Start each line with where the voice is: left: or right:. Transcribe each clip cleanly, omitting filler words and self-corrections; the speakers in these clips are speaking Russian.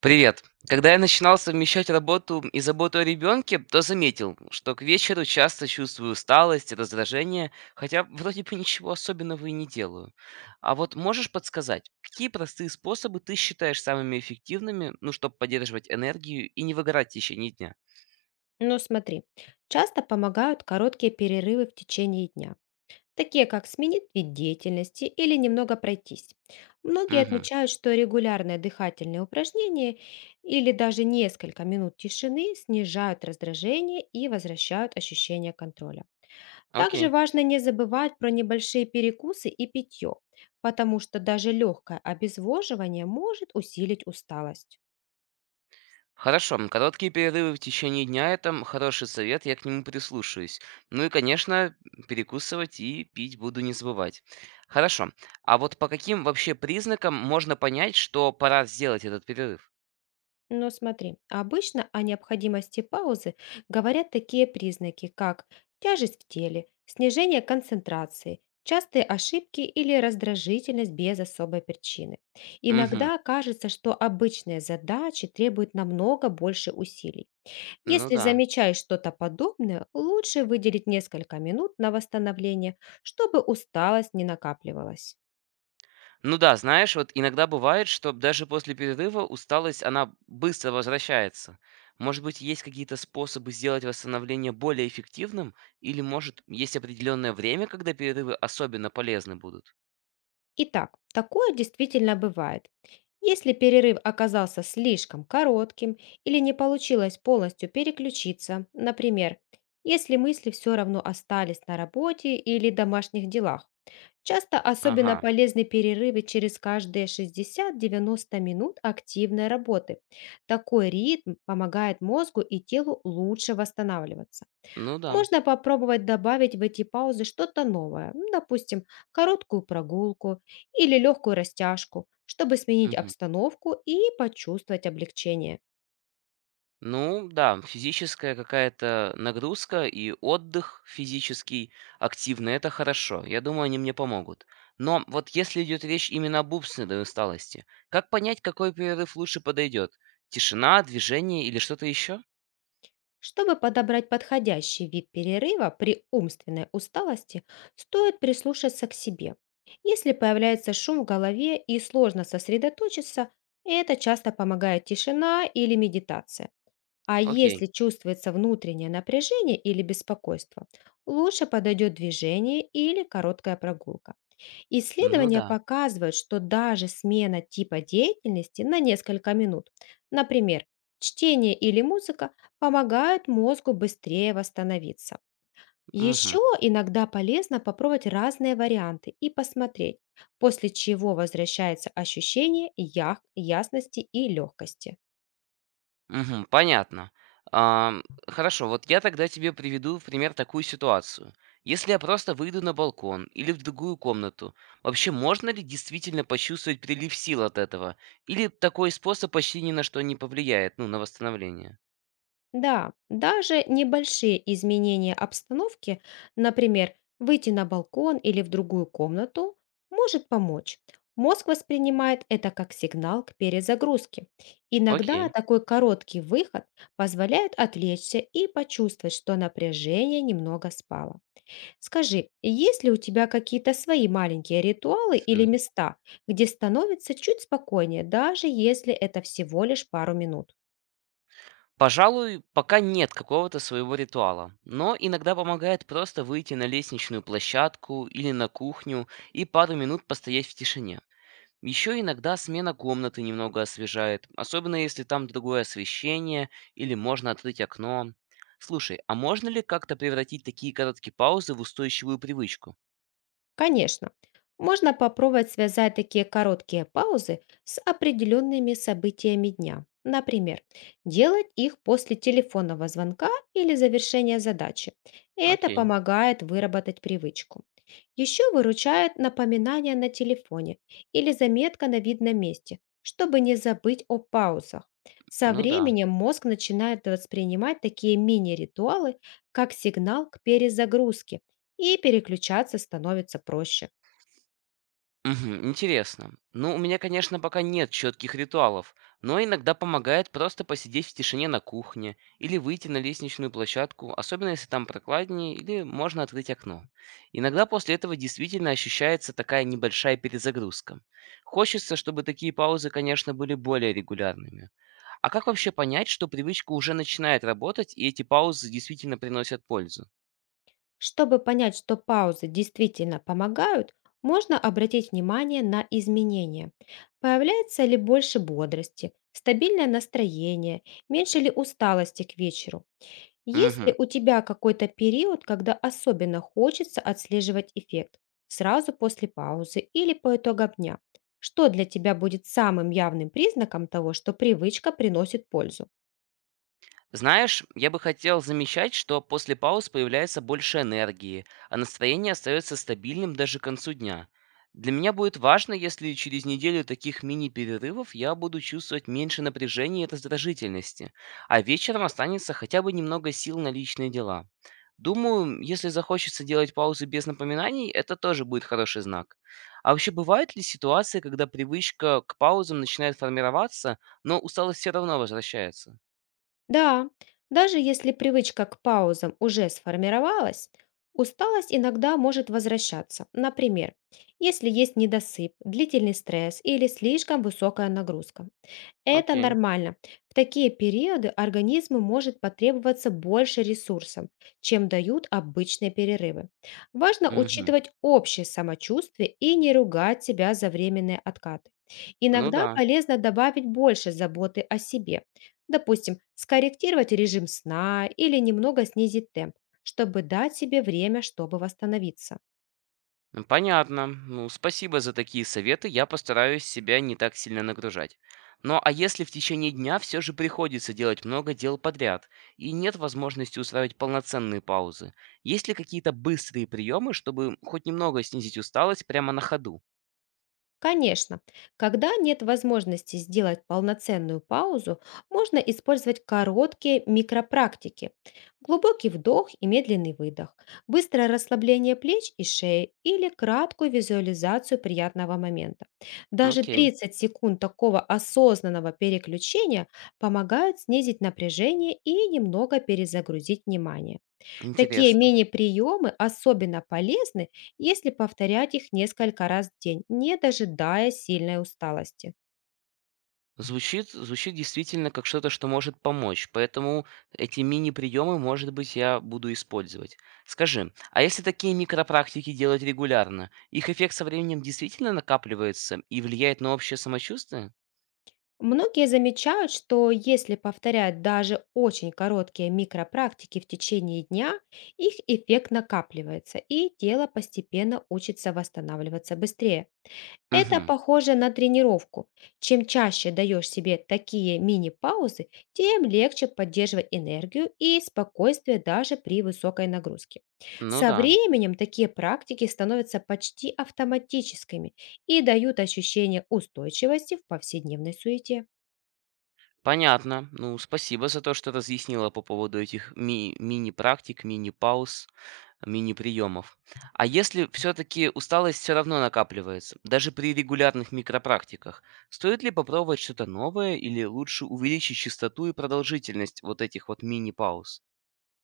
right: Привет. Когда я начинал совмещать работу и заботу о ребенке, то заметил, что к вечеру часто чувствую усталость и раздражение, хотя вроде бы ничего особенного и не делаю. А вот можешь подсказать, какие простые способы ты считаешь самыми эффективными, ну, чтобы поддерживать энергию и не выгорать в течение дня?
left: Но смотри, часто помогают короткие перерывы в течение дня, такие как сменить вид деятельности или немного пройтись. Многие
right: Угу.
left: отмечают, что регулярное дыхательное упражнение или даже несколько минут тишины снижают раздражение и возвращают ощущение контроля. Также
right: Окей.
left: важно не забывать про небольшие перекусы и питье, потому что даже легкое обезвоживание может усилить усталость.
right: Хорошо, короткие перерывы в течение дня – это хороший совет, я к нему прислушаюсь. Ну и, конечно, перекусывать и пить буду не забывать. Хорошо, а вот по каким вообще признакам можно понять, что пора сделать этот перерыв?
left: Но смотри, обычно о необходимости паузы говорят такие признаки, как тяжесть в теле, снижение концентрации, частые ошибки или раздражительность без особой причины.
right: Угу,
left: Иногда кажется, что обычные задачи требуют намного больше усилий.
right: ну
left: Если
right: да.
left: замечаешь что-то подобное, лучше выделить несколько минут на восстановление, чтобы усталость не накапливалась.
right: Ну да, знаешь, вот иногда бывает, что даже после перерыва усталость, она быстро возвращается. Может быть, есть какие-то способы сделать восстановление более эффективным? Или, может, есть определенное время, когда перерывы особенно полезны будут?
left: Итак, такое действительно бывает. Если перерыв оказался слишком коротким или не получилось полностью переключиться, например, если мысли все равно остались на работе или домашних делах, часто особенно
right: Ага.
left: полезны перерывы через каждые 60-90 минут активной работы. Такой ритм помогает мозгу и телу лучше восстанавливаться.
right: Ну да.
left: Можно попробовать добавить в эти паузы что-то новое, ну, допустим, короткую прогулку или легкую растяжку, чтобы сменить
right: Мгм.
left: обстановку и почувствовать облегчение.
right: Ну да, физическая какая-то нагрузка и отдых физический активный- это хорошо. Я думаю, они мне помогут. Но вот если идет речь именно об умственной усталости, как понять, какой перерыв лучше подойдет? Тишина, движение или что-то еще?
left: Чтобы подобрать подходящий вид перерыва при умственной усталости, стоит прислушаться к себе. Если появляется шум в голове и сложно сосредоточиться, это часто помогает тишина или медитация. А
right: Окей.
left: если чувствуется внутреннее напряжение или беспокойство, лучше подойдет движение или короткая прогулка.
right: Ну
left: Исследования
right: да.
left: показывают, что даже смена типа деятельности на несколько минут, например, чтение или музыка, помогают мозгу быстрее восстановиться.
right: Мгм.
left: Еще иногда полезно попробовать разные варианты и посмотреть, после чего возвращается ощущение ясности и легкости.
right: Мгм. Понятно. Ам, хорошо, вот я тогда тебе приведу в пример такую ситуацию. Если я просто выйду на балкон или в другую комнату, вообще можно ли действительно почувствовать прилив сил от этого? Или такой способ почти ни на что не повлияет, ну, на восстановление?
left: Да, даже небольшие изменения обстановки, например, выйти на балкон или в другую комнату, может помочь. Мозг воспринимает это как сигнал к перезагрузке. Иногда
right: Окей.
left: такой короткий выход позволяет отвлечься и почувствовать, что напряжение немного спало. Скажи, есть ли у тебя какие-то свои маленькие ритуалы или
right: М.
left: места, где становится чуть спокойнее, даже если это всего лишь пару минут?
right: Пожалуй, пока нет какого-то своего ритуала, но иногда помогает просто выйти на лестничную площадку или на кухню и пару минут постоять в тишине. Еще иногда смена комнаты немного освежает, особенно если там другое освещение или можно открыть окно. Слушай, а можно ли как-то превратить такие короткие паузы в устойчивую привычку?
left: Конечно, можно попробовать связать такие короткие паузы с определенными событиями дня. Например, делать их после телефонного звонка или завершения задачи. Это
right: Окей,
left: помогает выработать привычку. Еще выручает напоминание на телефоне или заметка на видном месте, чтобы не забыть о паузах. Со
right: ну да.
left: временем мозг начинает воспринимать такие мини-ритуалы как сигнал к перезагрузке, и переключаться становится проще.
right: Мгм. Интересно. Ну, у меня, конечно, пока нет четких ритуалов, но иногда помогает просто посидеть в тишине на кухне или выйти на лестничную площадку, особенно если там прохладнее или можно открыть окно. Иногда после этого действительно ощущается такая небольшая перезагрузка. Хочется, чтобы такие паузы, конечно, были более регулярными. А как вообще понять, что привычка уже начинает работать и эти паузы действительно приносят пользу?
left: Чтобы понять, что паузы действительно помогают, можно обратить внимание на изменения. Появляется ли больше бодрости, стабильное настроение, меньше ли усталости к вечеру? Есть ли
right: Мгм.
left: у тебя какой-то период, когда особенно хочется отслеживать эффект? Сразу после паузы или по итогам дня? Что для тебя будет самым явным признаком того, что привычка приносит пользу?
right: Знаешь, я бы хотел замечать, что после пауз появляется больше энергии, а настроение остается стабильным даже к концу дня. Для меня будет важно, если через неделю таких мини-перерывов я буду чувствовать меньше напряжения и раздражительности, а вечером останется хотя бы немного сил на личные дела. Думаю, если захочется делать паузы без напоминаний, это тоже будет хороший знак. А вообще бывают ли ситуации, когда привычка к паузам начинает формироваться, но усталость все равно возвращается?
left: Да, даже если привычка к паузам уже сформировалась, усталость иногда может возвращаться. Например, если есть недосып, длительный стресс или слишком высокая нагрузка. Это
right: Окей.
left: нормально. В такие периоды организму может потребоваться больше ресурсов, чем дают обычные перерывы. Важно
right: Мгм.
left: учитывать общее самочувствие и не ругать себя за временные откаты.
right: Ну
left: Иногда
right: да,
left: полезно добавить больше заботы о себе. Допустим, скорректировать режим сна или немного снизить темп, чтобы дать себе время, чтобы восстановиться.
right: ну понятно. Ну, спасибо за такие советы. Я постараюсь себя не так сильно нагружать. Ну а если в течение дня все же приходится делать много дел подряд и нет возможности устраивать полноценные паузы, есть ли какие-то быстрые приемы, чтобы хоть немного снизить усталость прямо на ходу?
left: Конечно, когда нет возможности сделать полноценную паузу, можно использовать короткие микропрактики. Глубокий вдох и медленный выдох, быстрое расслабление плеч и шеи или краткую визуализацию приятного момента. Даже
right: Окей,
left: 30 секунд такого осознанного переключения помогают снизить напряжение и немного перезагрузить внимание. Такие
right: интересно.
left: мини-приемы особенно полезны, если повторять их несколько раз в день, не дожидая сильной усталости.
right: Звучит действительно как что-то, что может помочь, поэтому эти мини-приемы, может быть, я буду использовать. Скажи, а если такие микропрактики делать регулярно, их эффект со временем действительно накапливается и влияет на общее самочувствие?
left: Многие замечают, что если повторять даже очень короткие микропрактики в течение дня, их эффект накапливается, и тело постепенно учится восстанавливаться быстрее. Это
right: Угу,
left: похоже на тренировку. Чем чаще даешь себе такие мини-паузы, тем легче поддерживать энергию и спокойствие даже при высокой нагрузке.
right: ну
left: Со
right: да.
left: временем такие практики становятся почти автоматическими и дают ощущение устойчивости в повседневной суете.
right: Понятно. Ну, спасибо за то, что разъяснила по поводу этих мини-практик, мини-пауз. Мини-приемов. А если все-таки усталость все равно накапливается, даже при регулярных микропрактиках, стоит ли попробовать что-то новое или лучше увеличить частоту и продолжительность вот этих вот мини-пауз?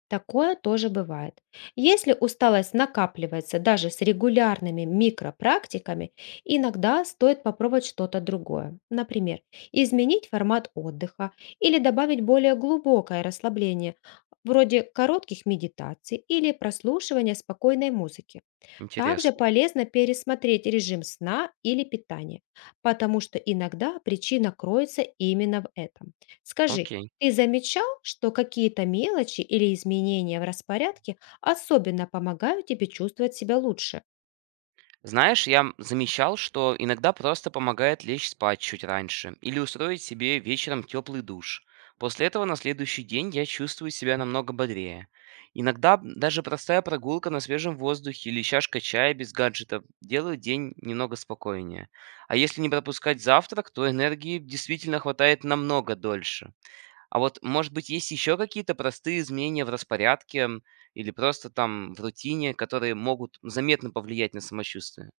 left: Такое тоже бывает. Если усталость накапливается даже с регулярными микропрактиками, иногда стоит попробовать что-то другое. Например, изменить формат отдыха или добавить более глубокое расслабление, вроде коротких медитаций или прослушивания спокойной музыки. Также
right: Интересно.
left: полезно пересмотреть режим сна или питания, потому что иногда причина кроется именно в этом. Скажи,
right: Окей.
left: ты замечал, что какие-то мелочи или изменения в распорядке особенно помогают тебе чувствовать себя лучше?
right: Знаешь, я замечал, что иногда просто помогает лечь спать чуть раньше или устроить себе вечером теплый душ. После этого на следующий день я чувствую себя намного бодрее. Иногда даже простая прогулка на свежем воздухе или чашка чая без гаджетов делают день немного спокойнее. А если не пропускать завтрак, то энергии действительно хватает намного дольше. А вот, может быть, есть еще какие-то простые изменения в распорядке или просто там в рутине, которые могут заметно повлиять на самочувствие?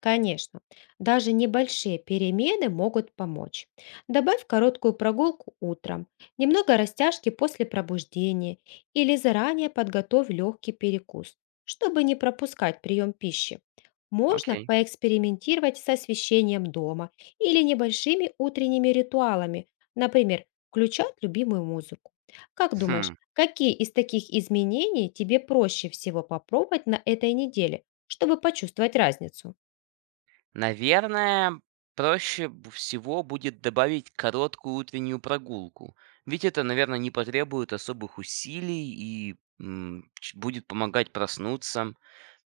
left: Конечно, даже небольшие перемены могут помочь. Добавь короткую прогулку утром, немного растяжки после пробуждения или заранее подготовь легкий перекус, чтобы не пропускать прием пищи. Можно
right: Окей.
left: поэкспериментировать с освещением дома или небольшими утренними ритуалами, например, включать любимую музыку. Как думаешь,
right: Хм.
left: какие из таких изменений тебе проще всего попробовать на этой неделе, чтобы почувствовать разницу?
right: Наверное, проще всего будет добавить короткую утреннюю прогулку. Ведь это, наверное, не потребует особых усилий и будет помогать проснуться.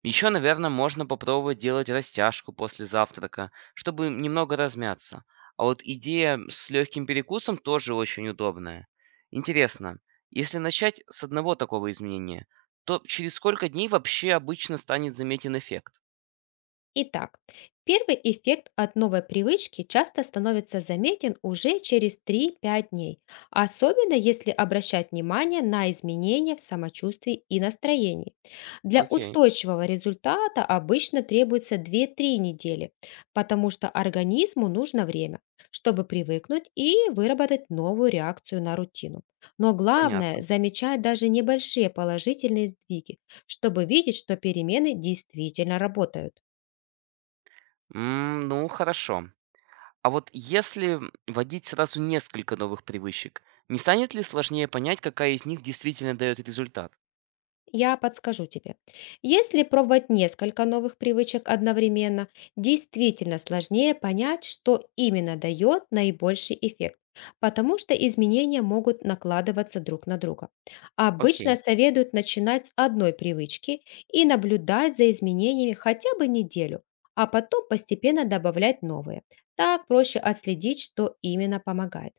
right: Еще, наверное, можно попробовать делать растяжку после завтрака, чтобы немного размяться. А вот идея с легким перекусом тоже очень удобная. Интересно, если начать с одного такого изменения, то через сколько дней вообще обычно станет заметен эффект?
left: Итак, первый эффект от новой привычки часто становится заметен уже через три-пять дней, особенно если обращать внимание на изменения в самочувствии и настроении. Для
right: Окей.
left: устойчивого результата обычно требуется две-три недели, потому что организму нужно время, чтобы привыкнуть и выработать новую реакцию на рутину. Но
right: Понятно.
left: главное — замечать даже небольшие положительные сдвиги, чтобы видеть, что перемены действительно работают.
right: Ну, хорошо. А вот если вводить сразу несколько новых привычек, не станет ли сложнее понять, какая из них действительно дает результат?
left: Я подскажу тебе. Если пробовать несколько новых привычек одновременно, действительно сложнее понять, что именно дает наибольший эффект, потому что изменения могут накладываться друг на друга. Обычно
right: Окей,
left: советуют начинать с одной привычки и наблюдать за изменениями хотя бы неделю, а потом постепенно добавлять новые. Так проще отследить, что именно помогает.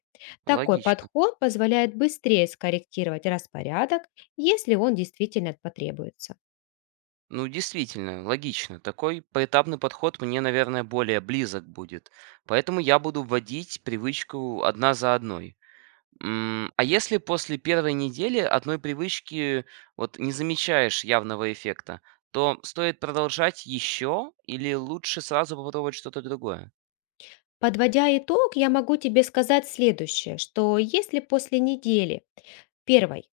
left: Такой
right: логично.
left: подход позволяет быстрее скорректировать распорядок, если он действительно потребуется.
right: Ну, действительно, логично. Такой поэтапный подход мне, наверное, более близок будет. Поэтому я буду вводить привычку одна за одной. А если после первой недели одной привычки вот не замечаешь явного эффекта, то стоит продолжать еще или лучше сразу попробовать что-то другое?
left: Подводя итог, я могу тебе сказать следующее: что если после недели первой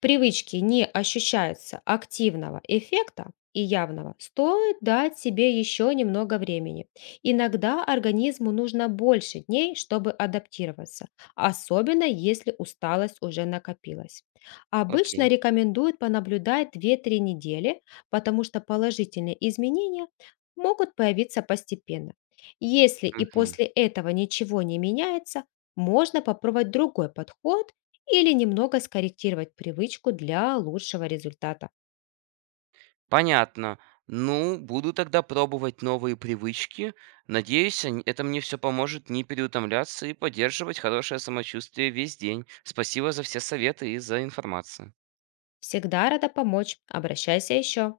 left: привычки не ощущаются активного эффекта и явного, стоит дать себе еще немного времени. Иногда организму нужно больше дней, чтобы адаптироваться, особенно если усталость уже накопилась. Обычно
right: Окей.
left: рекомендуют понаблюдать две-три недели, потому что положительные изменения могут появиться постепенно. Если и
right: Мгм.
left: после этого ничего не меняется, можно попробовать другой подход или немного скорректировать привычку для лучшего результата.
right: Понятно. Ну, буду тогда пробовать новые привычки. Надеюсь, это мне все поможет не переутомляться и поддерживать хорошее самочувствие весь день. Спасибо за все советы и за информацию.
left: Всегда рада помочь. Обращайся еще.